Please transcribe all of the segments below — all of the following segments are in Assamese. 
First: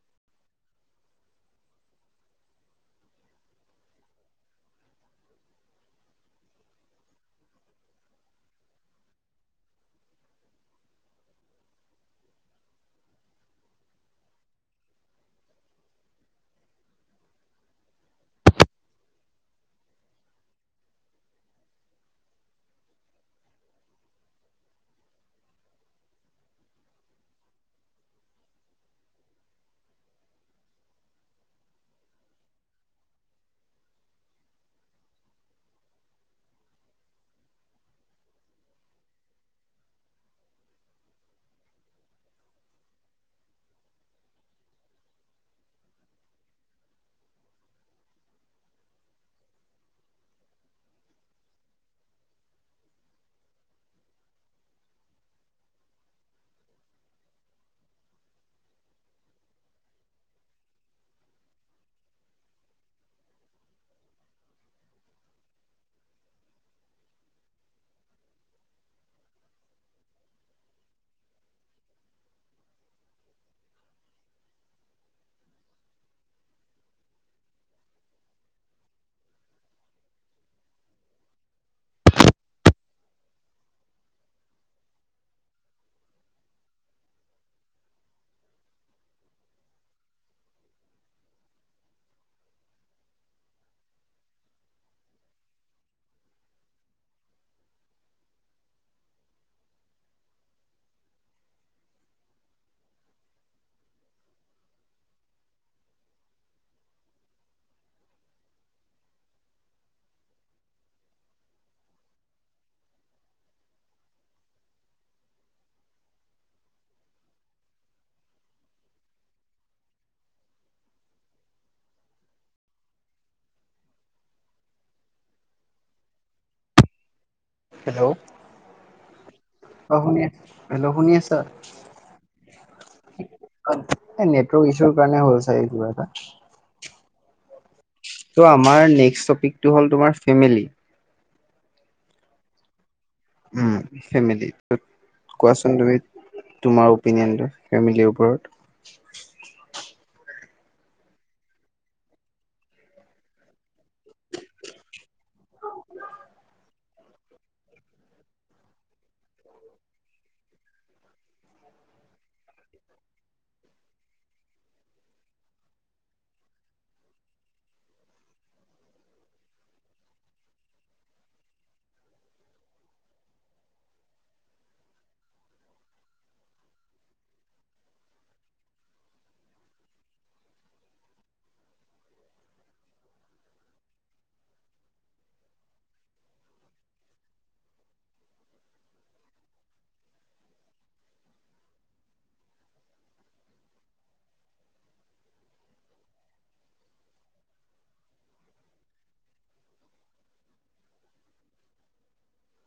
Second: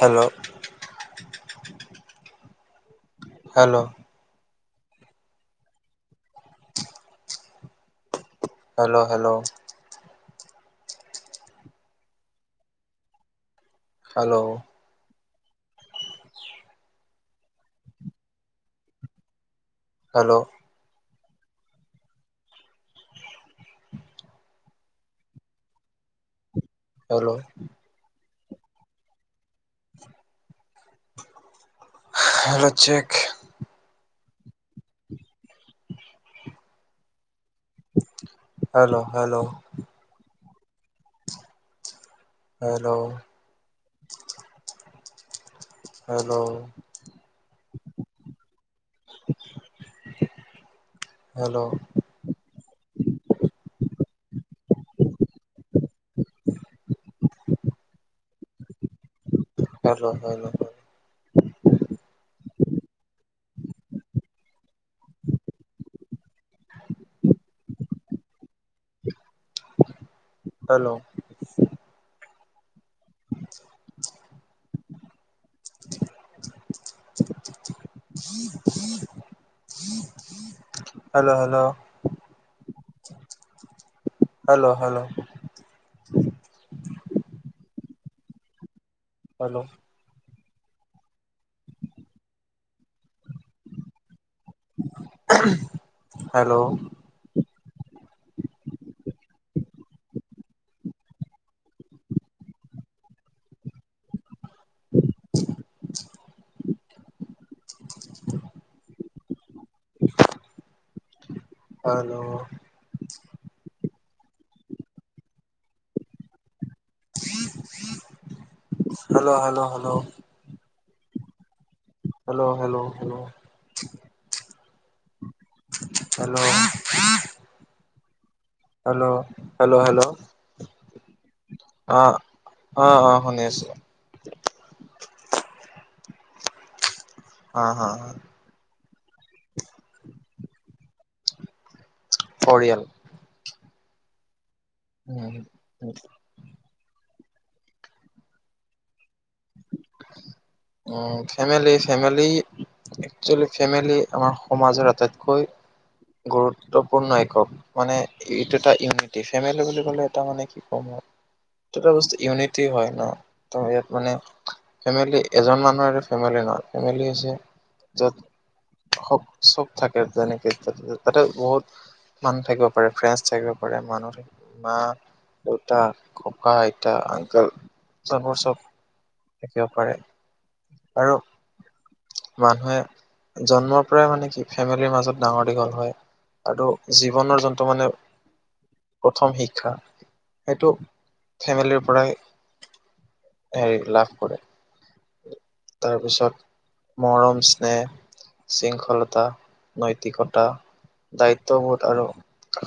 Hello? Hello. Hello hello. Hello. Hello. Hello. Hello check. Hello, hello. Hello. Hello. Hello. Hello, hello. Hello. [inaudible] [inaudible] Hello hello. Hello hello hello hello hello hello hello hello hello hello hello hello hello hello hello hello আছো, হেল্ল' শুনি আছা অঁ অঁ অঁ শুনি আছো। এ নেটৱৰ্ক ইছ্যুৰ কাৰণে হ'ল চাগে কিবা এটা। হঁ হঁ হঁ। ত' আমাৰ নেক্স টপিকটো হ'ল তোমাৰ ফেমিলি। পৰিয়াল। উম' ফেমিলি তত উম, কোৱাচোন তুমি। তোমাৰ অপিনিয়নটো, ফেমিলিৰ ওপৰত। Um' family family- actually family আমাৰ সমাজৰ আটাইতকৈ গুৰুত্বপূৰ্ণ একক। মানে এইটো এটা ইউনিটি, ফেমিলি বুলি কলে এটা মানে কি কম আও- এটা বস্তু ইউনিটি হয় ন ত' ইয়াত- মানে ফেমিলি এজন মানুহৰে ফেমিলি নহয় ফেমিলি হৈছে যত- সব চব থাকে তেনেকে তাতে বহুত- মানুহ থাকিব পাৰে ফ্ৰেণডছ থাকিব পাৰে মানুহ থাকিব- মা দেউতা ককা আইতা আংকল চবৰ চব- থাকিব পাৰে আৰু মানুহে- জন্মৰ পৰাই মানে কি ফেমিলিৰ মাজত ডাঙৰ দীঘল হয়। আৰু জীৱনৰ যোনটো মানে- প্ৰথম শিক্ষা সেইটো ফেমিলিৰ পৰাই- হেৰি লাভ কৰে। তাৰপিছত, - মৰম স্নেহ শৃংখলতা, নৈতিকতা- দায়িত্ববোধ আৰু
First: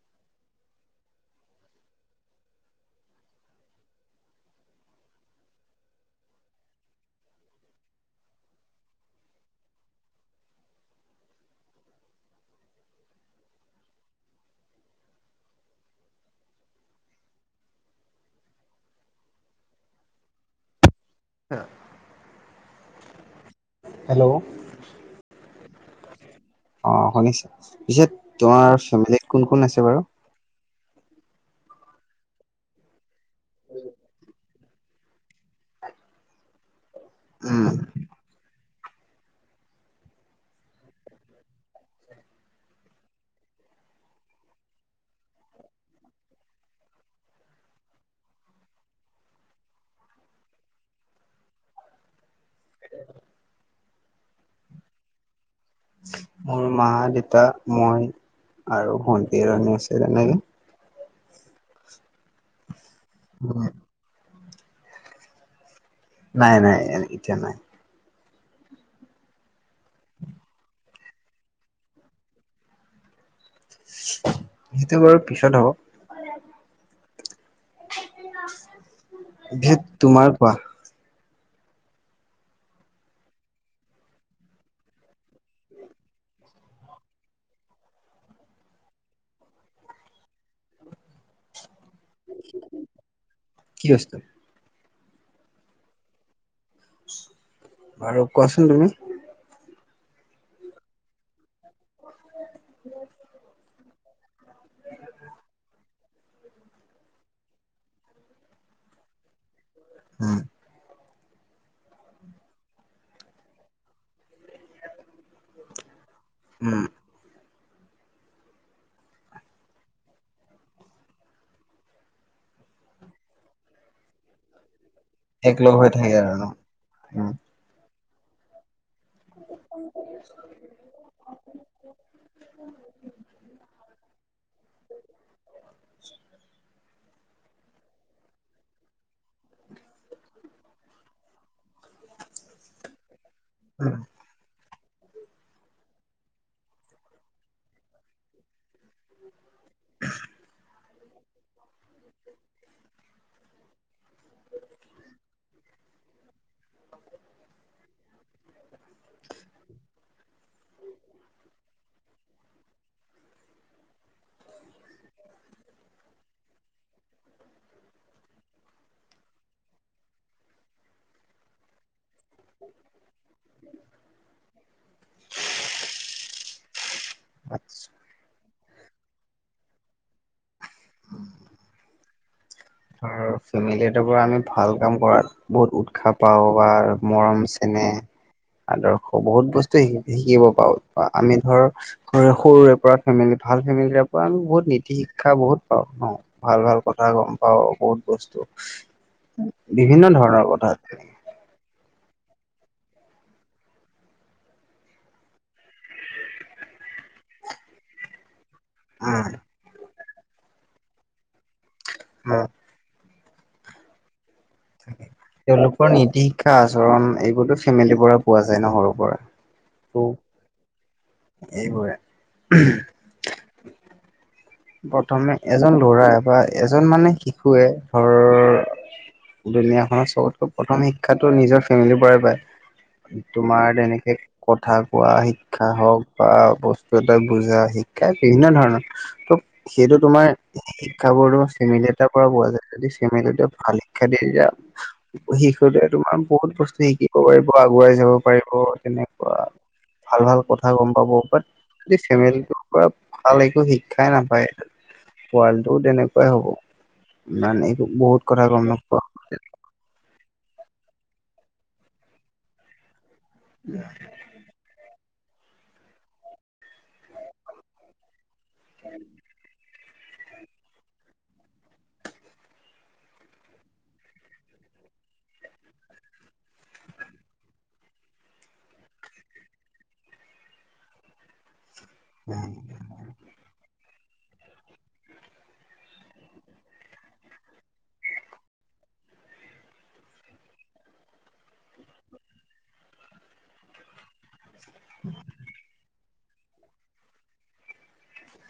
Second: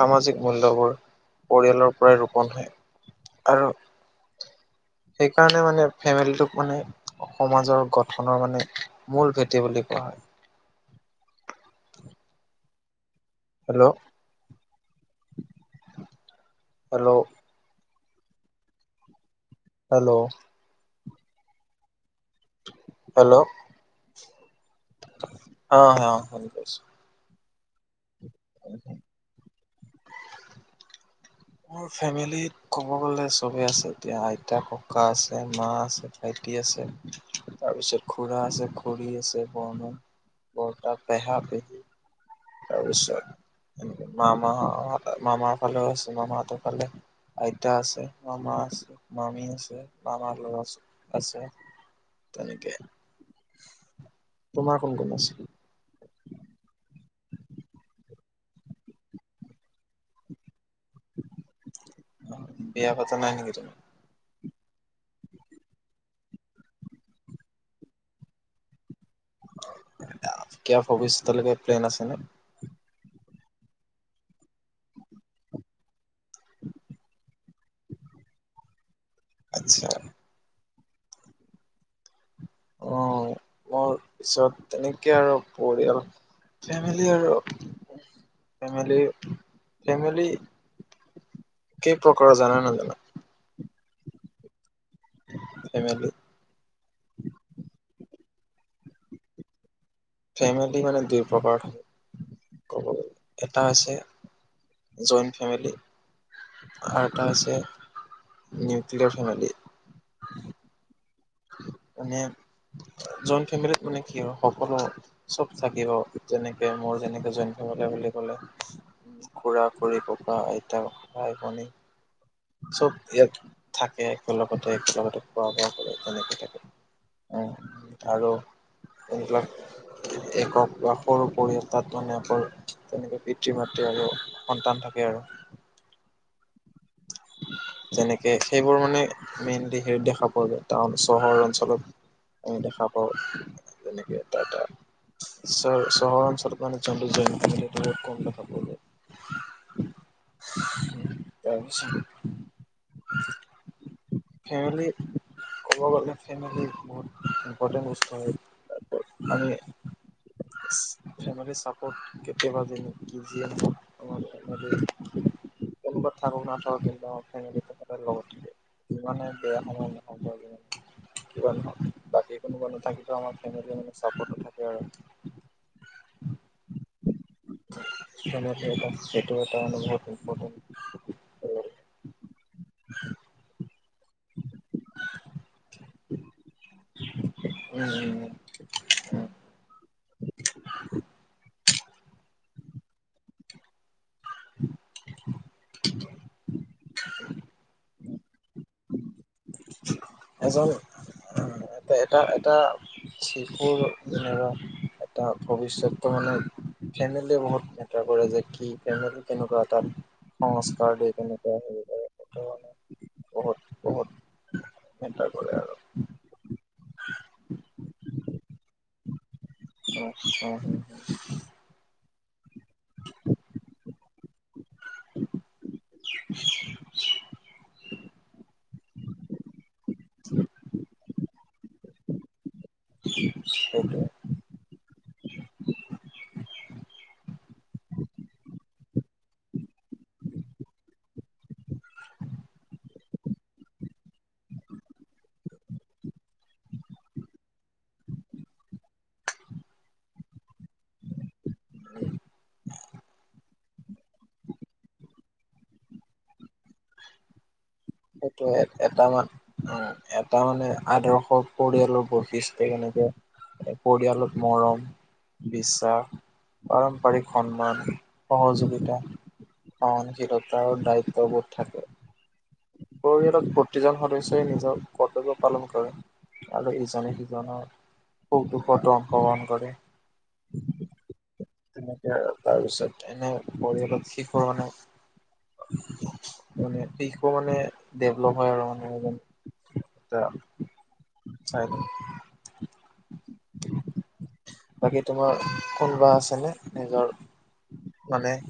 সামাজিক মূল্যয়বোৰ পৰিয়ালৰ পৰাই ৰোপন হয়। আৰু- সেইকাৰণে মানে ফেমিলিটোক মানে- সমাজৰ গঠনৰ মানে মূল ভেটি বুলি কোৱা হয়। [inaudible] হেল্লৌ' হেল্লৌ' হেল্লৌ' আৎচ্ছা। হেল্লৌ' হেল্লৌ' অঁ' অঁ' শুনি পাইছো। অঁ শুনিছো পিছে তোমাৰ ফেমিলীত কোন কোন আছে বাৰু? মোৰ ফেমিলীত ক'ব গ'লে চবেই আছে এতিয়া আইতা, ককা আছে, মা আছে, ভাইটি আছে। উম তাৰপিছত খুৰা আছে, খুৰী আছে, বৰ্মা, বৰটা পেহা, পেহী। তাৰপিছত এ মামা মামা ফালেও আছে মামাহতৰ ফালে। আইতা আছে, মামা আছে, মামী আছে, মামাৰ লৰা আছে। আছে তেনেকে তোমাৰ কোন কোন আছে? মোৰ মা, দেউতা, মই আৰু ভণ্টি এজনী আছে তেনেকে। বিয়া পতা নাই নেকি তুমি? নাই নাই ইতিয়া নাই। কিবা ভৱিষ্যতলৈকে প্লেন আছে নে? সেইটো বাৰু পিছত হ'ব। এতিয়া আচ্ছা তোমাৰ কোৱা? অ। মোৰ পিছত তেনেকে আৰু পৰিয়াল ফেমিলি আৰু। ফেমিলি ফেমিলি কেই প্ৰকাৰৰ জানা নাজানা? কি বস্তু? ফেমিলি বাৰু কোৱাচোন তুমি। ফেমিলি মানে দুই প্ৰকাৰ ক'ব গলে, এটা হৈছে জইণ্ট ফেমিলি আৰু এটা আছে নিউক্লিয়াৰ ফেমিলি। উম মানে জইণ্ট ফেমিলিত মানে কি হয় সকলো চব থাকিব। যেনেকে উম মোৰ যেনেকে জইণ্ট ফেমিলি বুলি ক'লে খুৰা-খুৰী, ককা-আইতা, ভাই- ভনী। চব ইয়াত থাকে একেলগতে একেলগতে খোৱা বোৱা একলগ হৈ কৰে আৰু তেনেকে থাকে, উম আৰু একক বা সৰু পৰিয়াল তাত মানে আকৌ তেনেকে পিতৃ-মাতৃ আৰু সন্তান থাকে আৰু। [inaudible] [inaudible] যেনেকে সেইবোৰ মানে মেইনলি হেৰিত দেখা পোৱা যায় টাউন চহৰ অঞ্চলত। আমি দেখা পাওঁ যেনেকে এটা এটা। চহৰ অঞ্চলত মানে জইণ্ট ফেমিলি কম দেখা পোৱা যায়। [inaudible] [unintelligible] ফেমিলি ক'ব গলে ফেমিলি বহুত ইম্পৰ্টেণ্ট বস্তু হয়। আমি ফেমিলি চাপৰ্ট কেতিয়াবা কি যিয়ে নহওক ফেমিলি কোনোবা থাকক নাথাকক কিন্তু আমাৰ ফেমিলি সদায় লগত থাকিব যিমানেই বেয়া সময় নহয় বাৰু যিয়ে নহওক কিবা নহওক বাকী কোনোবা নাথাকিলেও আমাৰ ফেমিলি চাপৰ্টত থাকে আৰু। ফেমিলি এটা এইটো এটা বহুত ইম্পৰ্টেণ্ট। ফেমিলিটো পৰা আমি ভাল কাম কৰাত বহুত উৎসাহ পাওঁ বা মৰম চেনেহ উম উম আদৰ্শ উম বহুত বস্তু শিকিব পাৰো আমি ধৰ সৰুৰে পৰা ফেমিলি ভাল ফেমিলিৰে পৰা আমি বহুত নীতি শিক্ষা বহুত পাওঁ ন। ভাল ভাল কথা গম পাওঁ বহুত বস্তু বিভিন্ন ধৰণৰ এজন কথা। এটা এটা [unintelligible] এটা ভৱিষ্যযতটো মানে ফেমিলীয়ে বহুত মেটাৰ কৰে যে, কি উম ফেমেলি উম কেনেকুৱা এটা সংস্কাৰ দি কেনেকুৱা হেৰি কৰে সেইটো [inaudible] মানে বহুত বহুত মেটাৰ কৰে আৰু তেওঁলোকৰ নীতি শিক্ষা আচৰণ এইবোৰতো ফেমিলিৰ পৰা পোৱা যায় ন সৰুৰ পৰা, তো উম উম। এইবোৰে উমহ। [inaudible] প্ৰথমে এজন লৰা বা এজন মানে শিশুৱে ঘৰৰ দুুনীয়া খনৰ চবতকৈ প্ৰথম শিক্ষাটো নিজৰ ফেমিলিৰ পৰাই পায়, তোমাৰ সেইটোৱে তেনেকে কথা কোৱা শিক্ষা হওঁক, বা বস্তু এটা বুজা শিক্ষাই বিভিন্ন ধৰণৰ। তো সেইটো তোমাৰ শিক্ষা বোৰতো ফেমিলি এটাৰ পৰা পোৱা যায়, যদি ফেমেলি টোৱে ভাল শিক্ষা দিয়ে তেতিয়া শিশুটোৱে তোমাৰ বহুত বস্তু শিকিব পাৰিব, আগুৱাই যাব পাৰিব তেনেকুৱা। ভাল ভাল কথা গম পাব বাত সেই ফেমিলিটোৰ পৰা ভাল একো শিক্ষাই নাপ পায়। পোৱালিটোও তেনেকুৱাই হ'ব মানে বহুত কথা সেইটোৱে গম নোপোৱা। এটা মান উম, এটা মানে আদৰ্শ পৰিয়ালৰ বৈশিষ্টই কেনেকে পৰিয়াল মৰম, বিশ্বাস, পাৰম্পাৰিক সন্মান। সহযোগিতা, সহনশীলতা আৰু দায়িত্ববোধ থাকে। পৰিয়ালত প্ৰতিজন সদস্যই নিজৰ কৰ্তব্য পালন কৰে, আৰু ইজনে সিজনৰ সুখ দুখত অংশগ্ৰহণ কৰে। তেনেকে আৰু, তাৰ পিছত এনে পৰিয়ালত শিশুৰ মানে মানে দিশবোৰ মানে ডেভলপ হয় আৰু মানুহ এজন। [unintelligible] বাকী তোমাৰ কোনোবা আছেনে, নিজৰ মানে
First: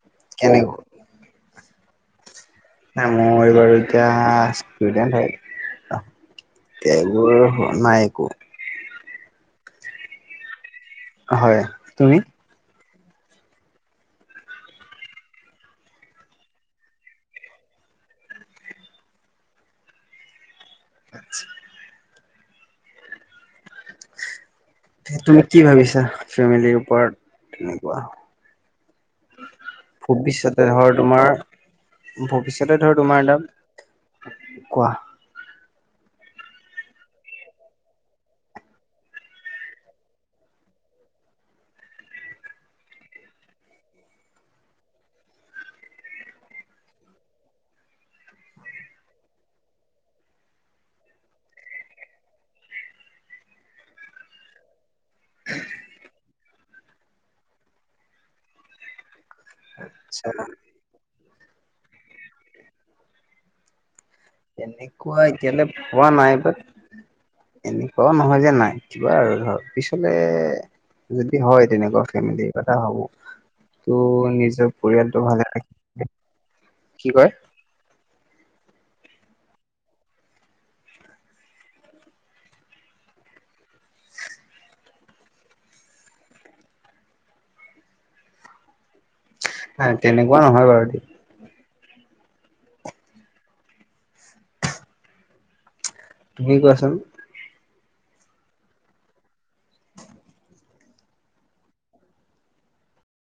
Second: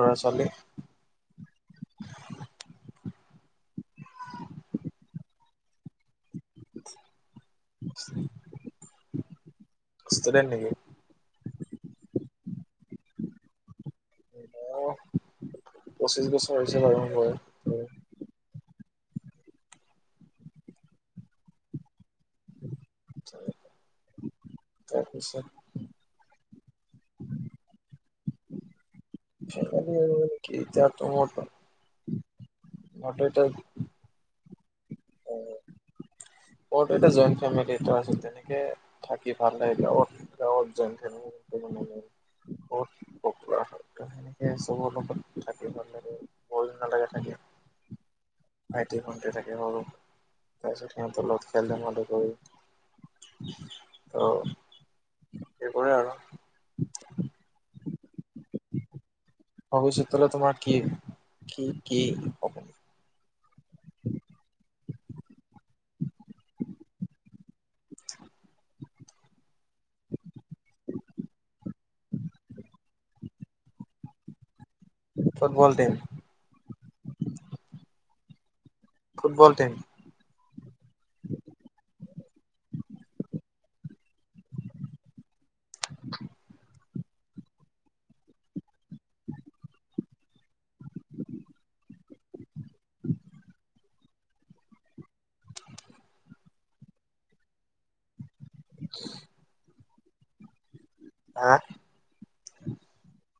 ল'ৰা ছো কেনি গ'ল? মই বাৰু এতিয়া ষ্টুডেন্ট হয়, এতিয়া এইবোৰ নাই একো। ষ্টুডেন্ট নেকি? হয়, তুমি? মোৰ পঁচিশ বছৰ হৈছে বাৰু বয়স। আচ্ছা। [unintelligible] তুমি কি ভাবিছা ফেমেলিৰ ওপৰত তেনেকুৱা? ফেমিলি আৰু কি ভৱিষ্যতে এতিয়া ধৰ মোৰ তোমাৰ ভৱিষ্যতে ধৰ তোমাৰ দাম কোৱা। উম। মইতো এতিয়া জইন ফেমেলিতে আছো, তেনেকে থাকি ভাল লাগে গাৱঁত, গাৱঁত জইন ফেমিলি [unintelligible] বহুত পপুলাৰ হয়, ত সেনেকে চবৰ লগত থাকি মানে সেই বৰু নালাগে থাকি। ভাইটি ভণ্টি থাকে সৰু, তাৰপিছত সিহঁতৰ লগত খেল ধেমালি কৰো। ত সেইবোৰে আৰু। ভৱিষ্যতলে তোমাৰ কি কি কি এনেকুৱা এতিয়ালৈ পোৱা নাই বা এনেকুৱাও নহয় যে নাই কিবা ধৰ পিছলে যদি হয় তেনেকুৱা কিবা এটা ভাবোঁ তো নিজৰ পৰিয়ালটো ভালে ফুটবল টিম থাকিলে কি কয়? ফুটবল টিম নাই তেনেকুৱা নহয় বাৰু দেই। তুমি কোৱাচোন? [unintelligible] [unintelligible] হা